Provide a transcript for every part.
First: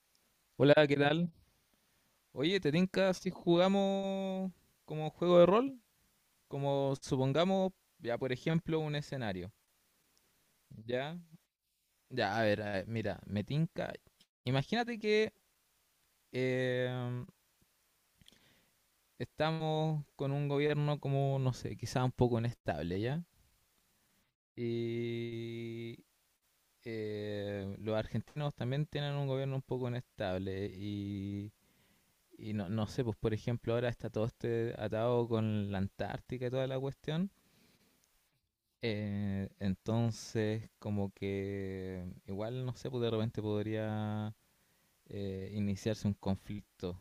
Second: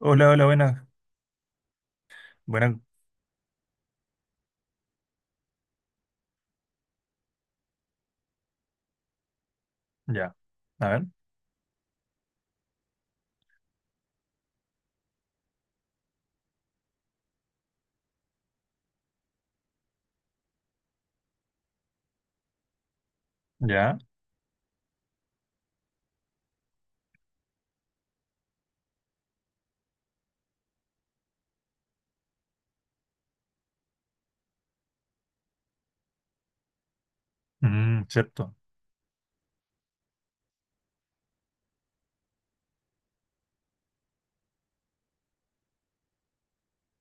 Hola, hola, buenas. Hola, ¿qué tal? Oye, ¿te Buenas, tinca si jugamos como juego de rol? Como supongamos, ya por ejemplo, un escenario. ya. A ver, ¿Ya? Ya, a ver, mira, me tinca. Imagínate que em, estamos con un gobierno como, no sé, quizá un poco inestable, ¿ya? ya. Y los argentinos también tienen un gobierno un poco inestable y... Y no, no sé, pues por ejemplo ahora está todo este atado con la Antártica y toda la cuestión. Mm, cierto. Entonces, como que igual, no sé, pues de repente podría iniciarse un conflicto,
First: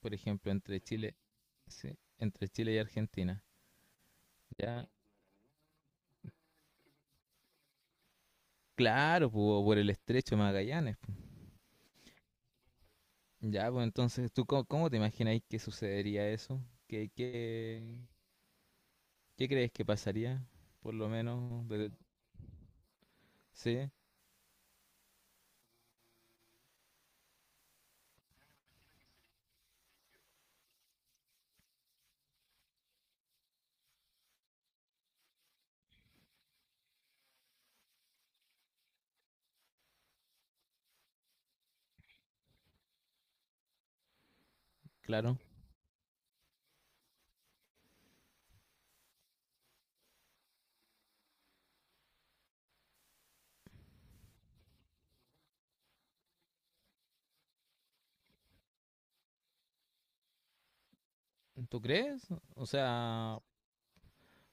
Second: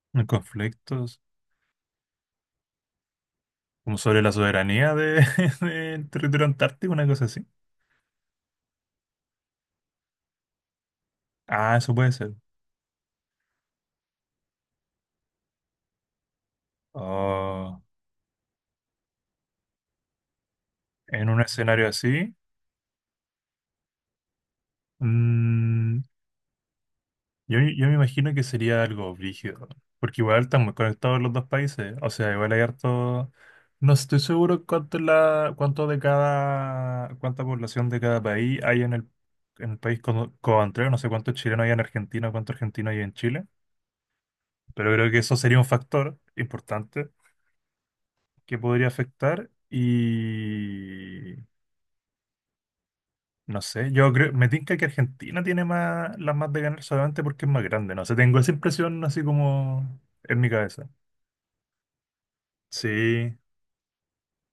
por ejemplo, entre Chile, Conflictos. sí, entre Chile y Argentina. Como sobre la Ya, soberanía de, del territorio antártico, una cosa así. claro, pues, o por el estrecho de Magallanes, pues. Ah, eso puede ser. Ya, pues entonces, ¿tú cómo, cómo te imagináis que sucedería eso? ¿Qué, Oh, qué, qué crees que pasaría? Por lo en un menos, escenario desde- así. sí, mm, yo me imagino que sería algo brígido, porque igual están muy conectados los dos países, o sea, igual hay harto... No estoy seguro cuánto, es la, cuánto de cada, cuánta población de cada país hay en el país coantrero, no sé cuántos chilenos hay en Argentina, cuántos argentinos hay en Chile, pero creo que eso claro. sería un factor importante que podría afectar y... No sé, yo creo, me tinca que Argentina tiene más, las más de ganar solamente porque es más grande, no sé, tengo esa impresión así como en mi cabeza. ¿Tú crees? O Sí. sea,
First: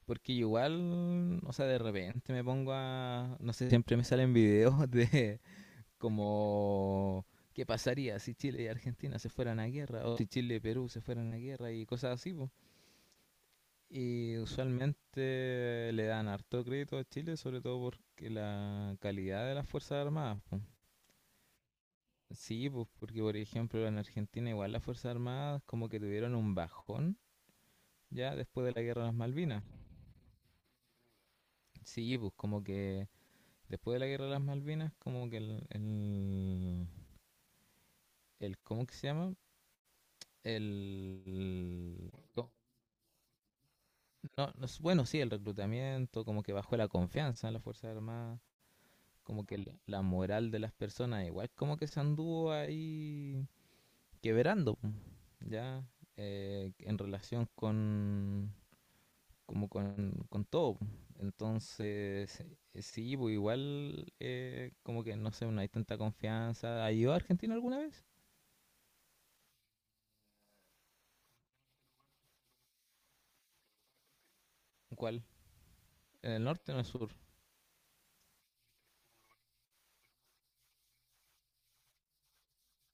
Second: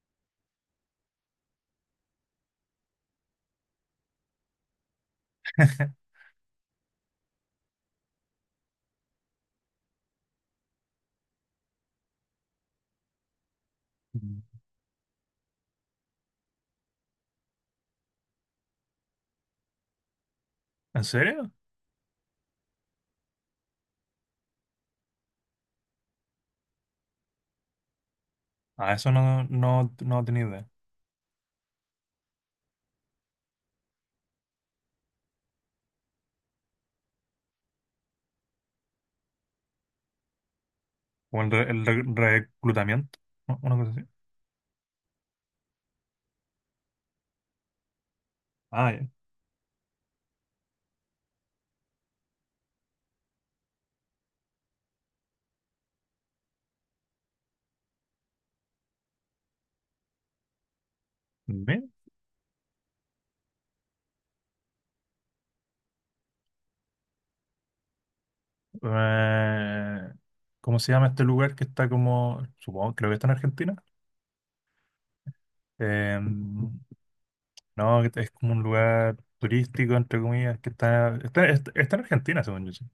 porque igual, o sea, de repente me pongo a, no sé, siempre me salen videos de como qué pasaría si Chile y Argentina se fueran a guerra, o si Chile y Perú se fueran a guerra y cosas así, po. Y Mm. usualmente le dan harto crédito a Chile, sobre todo porque la calidad de las Fuerzas Armadas, po. ¿En serio? Sí, pues porque por ejemplo en Argentina igual las Fuerzas Armadas como que tuvieron un bajón ya después de la Ah, guerra de eso las Malvinas. No tenía idea. Sí, pues como que después de la guerra de las Malvinas, como que el ¿cómo que se llama? El, O el, no, reclutamiento, ¿no? Una cosa así. no, bueno, sí, el reclutamiento, como que bajó la confianza en las Fuerzas Armadas, Ah, ya. como que la moral de las personas, igual como que se anduvo ahí quebrando, ya, en relación con, como con todo. Ve, Entonces, sí, pues igual, como que no sé, no hay tanta confianza. ¿Ha ido a Argentina alguna vez? eh, ¿cómo se llama este lugar que está como, supongo, creo que está en Argentina? ¿Cuál? Eh, ¿En el norte o en el sur? no, que es como un lugar turístico, entre comillas, que está en Argentina, según yo. Sí.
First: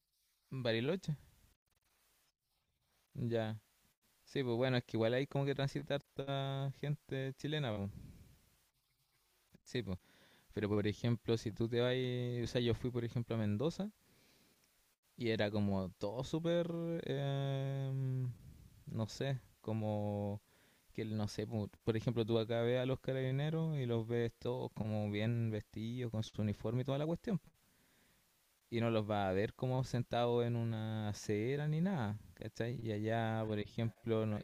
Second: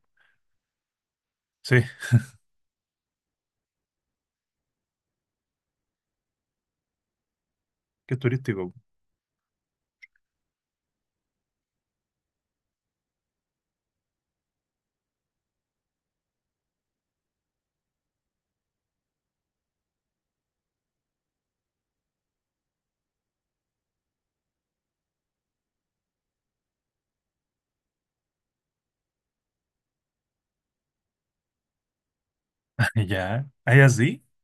¿Bariloche? Sí, Ya. Sí, pues bueno, es que igual hay como que transitar harta gente chilena, pues. que es turístico. Sí, pues. Pero por ejemplo, si tú te vas, o sea, yo fui por ejemplo a Mendoza y era como todo súper, eh, no sé, como que no sé, por ejemplo, tú acá ves a los carabineros y los ves todos como bien vestidos, con su uniforme y toda la cuestión. Y no los vas a ver como sentados en una acera ni nada, ¿cachai? Y allá, Ya, por ¿hay sí. ejemplo, no,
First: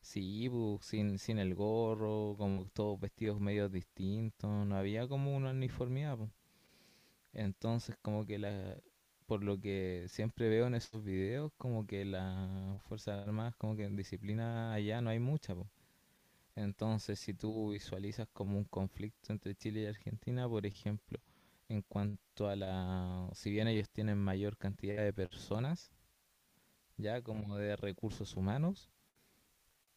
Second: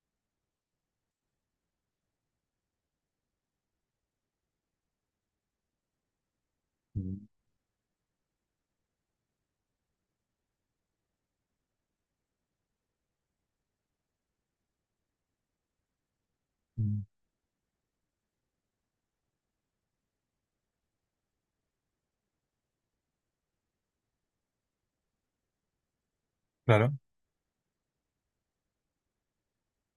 sí, bu, sin el gorro, como todos vestidos medio distintos, no había como una uniformidad, bu. Mm. Entonces, como que la, por lo que siempre veo en esos videos, como que las Fuerzas Armadas, como que en disciplina allá no hay mucha, bu. Entonces, si tú visualizas como un conflicto entre Chile y Argentina, por ejemplo, en cuanto a la, si bien ellos tienen mayor cantidad de personas, Claro, ya como de recursos humanos,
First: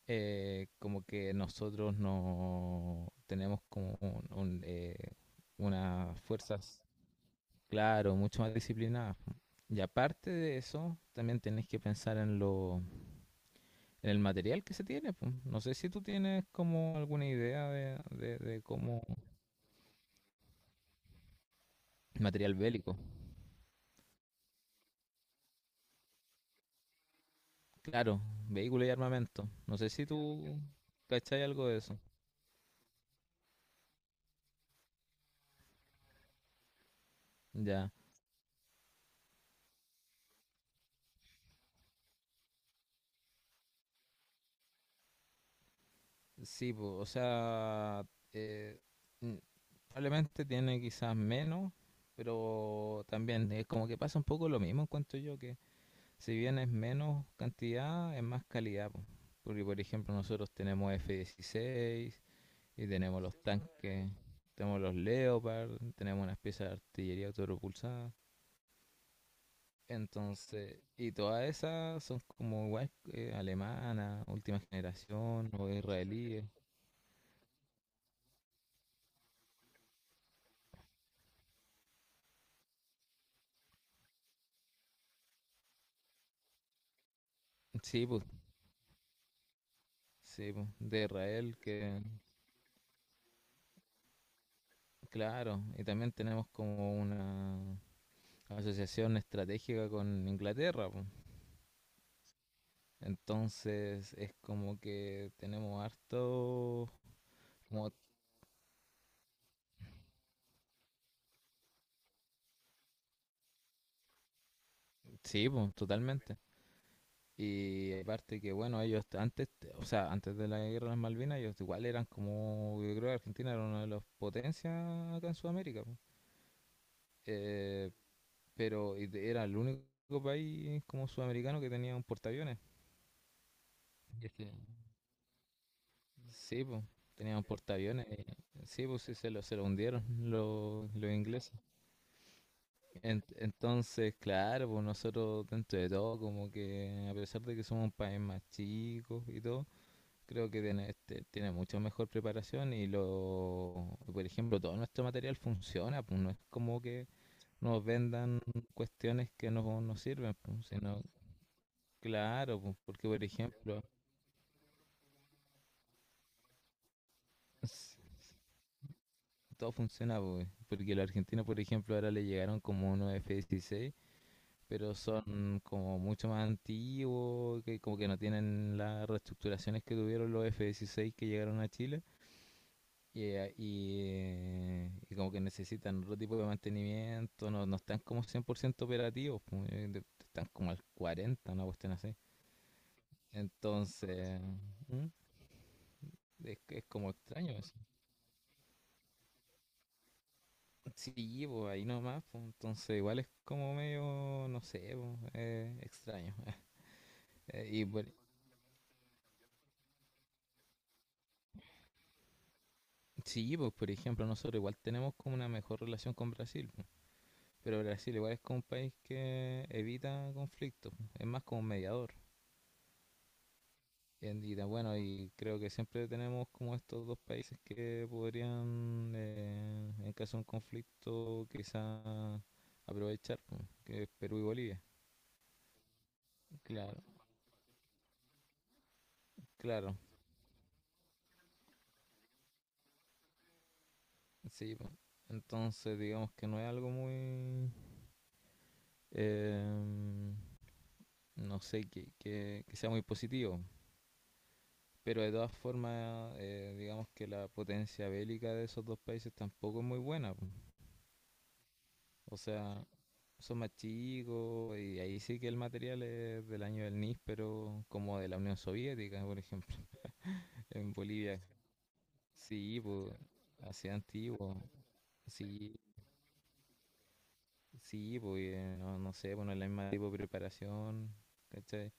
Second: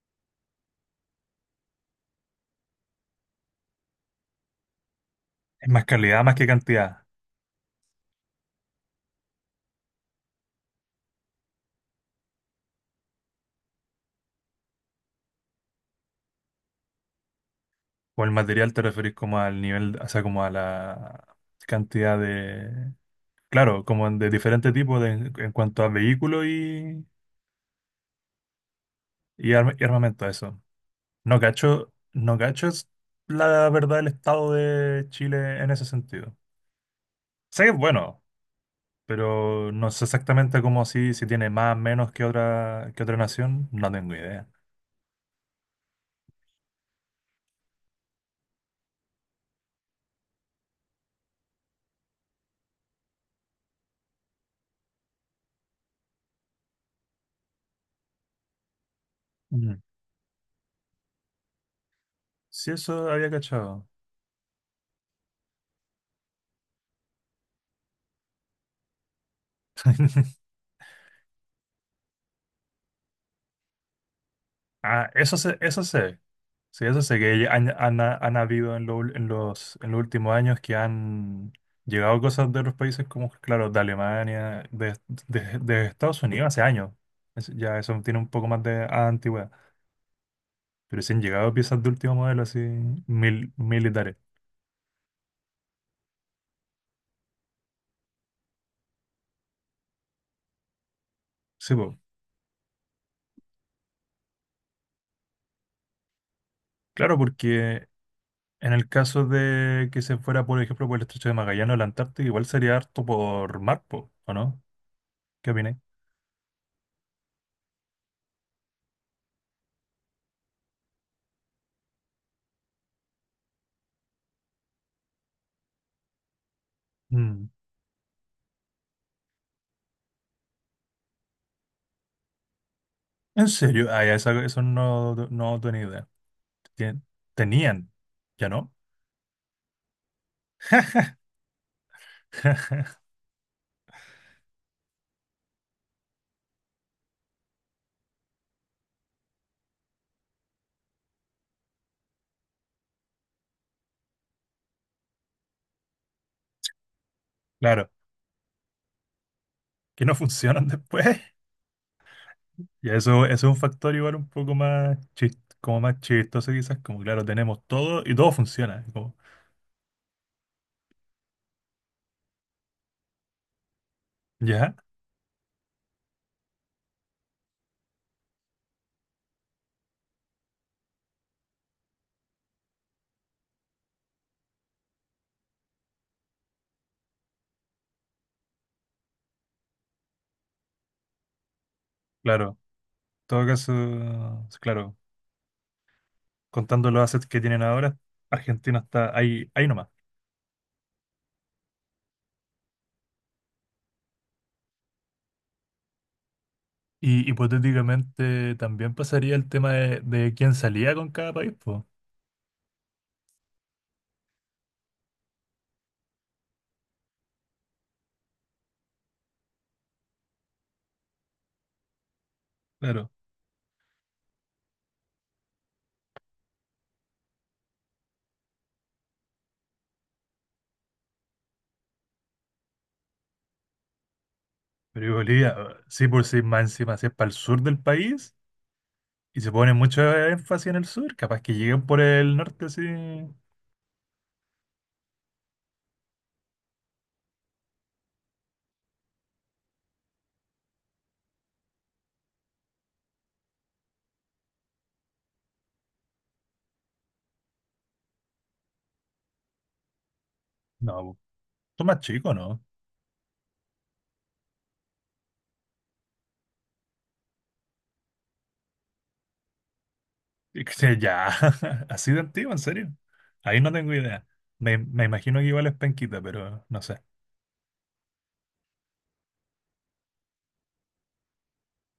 como que nosotros no tenemos como un, es más unas calidad más que fuerzas, cantidad. claro, mucho más disciplinadas, po. Y aparte de eso, también tenés que pensar en lo, en el material que se tiene, po. No sé si tú tienes como alguna idea de, Con el de material te cómo referís como al nivel, o sea, como a la cantidad material bélico, de, claro, como de diferentes tipos de- en cuanto a vehículos y, claro, vehículo y armamento. y, arma- No y sé si armamento, tú eso. No cachai algo de cacho, eso. no cacho es la verdad el estado de Chile en ese sentido. Sé que es Ya, bueno, pero no sé exactamente cómo si, si tiene más o menos que otra nación, no tengo idea. sí, po, o sea, eh, mm, probablemente tiene quizás menos, pero también es como que pasa un poco lo mismo, encuentro yo, que si bien es menos cantidad, es más calidad, po. Porque, por Mm. ejemplo, nosotros tenemos F-16 Sí, y eso tenemos había los cachado. tanques, tenemos los Leopard, tenemos unas piezas de artillería autopropulsada. Entonces, y todas esas son como igual alemanas, última Ah, generación o eso sé. israelíes. Sí, eso sé que han habido en, en los últimos años que han llegado cosas de otros países como, claro, de Alemania, de, de Estados Unidos hace años. Es- ya eso Sí, tiene pues un poco más de antigüedad. sí, po, Pero de sí han llegado Israel, piezas de que último modelo así militares. claro, y también tenemos como una asociación estratégica con Inglaterra, po. Sí, po. Entonces es como que tenemos harto, Claro, porque como, en el caso de que se fuera, por ejemplo, por el estrecho de Magallanes o la Antártica, igual sería harto por mar, po, ¿o no? sí, ¿Qué po, opináis? totalmente. Y aparte que bueno, ellos antes, o sea, antes de la guerra de las Malvinas, ellos igual eran como, yo creo que Argentina era una de las potencias acá en Sudamérica, po. Mm. Eh, pero y de- era el único país como sudamericano que tenía un portaaviones. ¿En serio? Ah, ya, esa- Este, eso no tenía idea. sí, pues, Tien- tenían tenían, portaaviones, ya y- no. sí, pues sí, se lo hundieron los ingleses. En- entonces, claro, pues nosotros dentro de todo, como que a pesar de que somos un país más chico y todo, creo que tiene, este, tiene mucho mejor preparación y lo, por ejemplo, todo nuestro material funciona, pues no es como que nos Claro, vendan cuestiones que no nos que no sirven, pues, funcionan sino, después. claro, pues, Y porque por eso es un ejemplo... factor igual un poco más como más chistoso quizás, como claro, tenemos todo y todo funciona. Como, Todo funciona, pues, porque los argentinos, por ejemplo, ahora le llegaron como unos F-16, ya, pero son como mucho más antiguos, que como que no tienen las reestructuraciones que tuvieron los F-16 que llegaron a Chile. Y, y como que necesitan otro tipo de mantenimiento, no, no están como 100% operativos, pues, de- están como al 40, una cuestión así. claro. En todo caso, Entonces, claro, ¿Mm? Es contando los como assets que extraño tienen eso. ahora, Argentina está ahí, ahí nomás. Sí, pues ahí nomás, pues, entonces igual es como medio, no sé, pues, extraño. Y Y por- hipotéticamente también pasaría el tema de quién salía con cada país, pues. sí, pues por ejemplo, nosotros igual tenemos como una mejor relación con Brasil, pues, pero Brasil igual es como un país que evita conflictos, pues, es más como un mediador. Claro. En- y, da- bueno, y creo que siempre tenemos como estos dos países que podrían, en caso de un conflicto, quizá aprovechar, pues, que es Perú y Bolivia. Pero y Bolivia, sí, por sí, más encima, Claro, si es para el sur del país. Y se pone claro. mucho énfasis en el sur, capaz que lleguen por el norte así. Sí, po, entonces digamos que no es algo muy, em, no sé, que sea muy positivo. Pero de todas formas, digamos que la potencia bélica de esos dos países tampoco es muy buena, po. No, son más chicos, O ¿no? sea, son más chicos y ahí sí que el material es del año del NIS, pero como de la Unión Soviética, por ejemplo, Y en ya, Bolivia. así de antiguo, en Sí, serio. pues, Ahí no así tengo idea. antiguo. Me imagino que igual es Sí, penquita, pero no sé. sí, pues, no, no sé, bueno, la misma tipo de preparación. ¿Cachai?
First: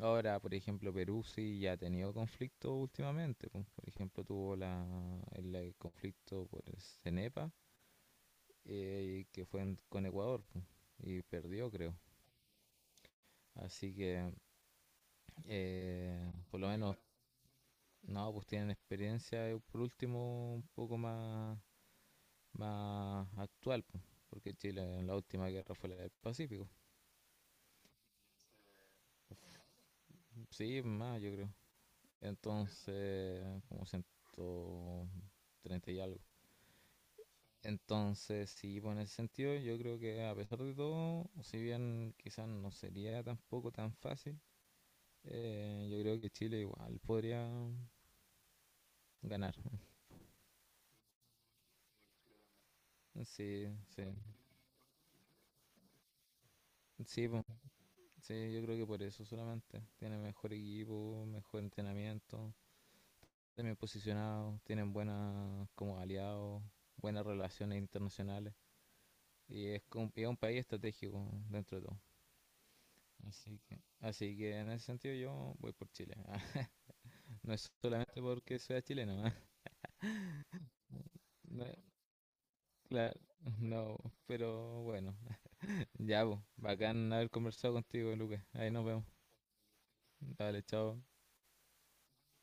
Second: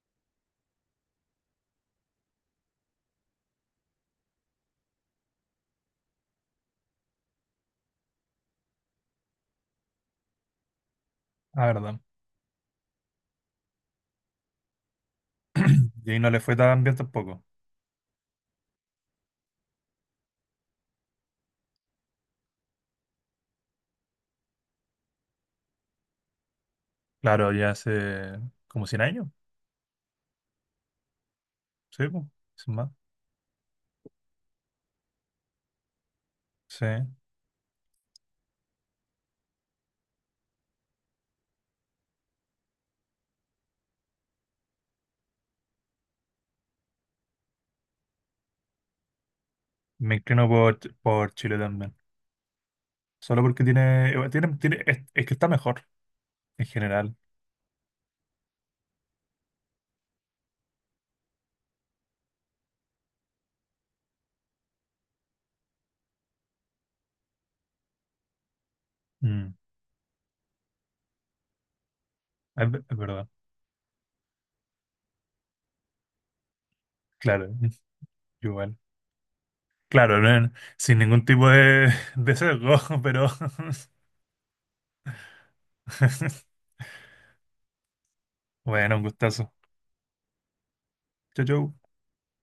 Ahora, por ejemplo, Perú sí ya ha tenido conflictos últimamente, pues. Por ejemplo, tuvo la, el conflicto por el CENEPA, que fue en- con Ecuador, pues, y La perdió, creo. verdad. Así que, Y ahí no le fue por lo tan bien menos, tampoco. no, pues tienen experiencia, por último, un poco más, más actual, pues, porque Chile en la última guerra fue la del Pacífico. Claro, ya hace como 100 años, Sí, más, yo creo. sí, po, sin más. Entonces, como 130 y algo. Sí. Entonces, sí, pues en ese sentido, yo creo que a pesar de todo, si bien quizás no sería tampoco tan fácil, yo creo que Chile igual podría ganar. Me inclino por, por Chile también. Solo porque Sí, sí, tiene, es que está mejor en general. sí, pues, sí, yo creo que por eso solamente. Tiene mejor equipo, mejor entrenamiento, están bien posicionados, tienen buenas como aliados, buenas relaciones internacionales Mm, y es, como- y es un país estratégico dentro de todo. es, es verdad. Así que en ese sentido yo voy por Chile. Claro, No es solamente porque igual. sea chileno, ¿ah? Claro, sin ningún tipo No, de sesgo, claro, pero no, pero bueno, ya, po, bacán haber conversado contigo, Lucas. Ahí nos bueno, un vemos. gustazo. Dale, chao. Chau, chau.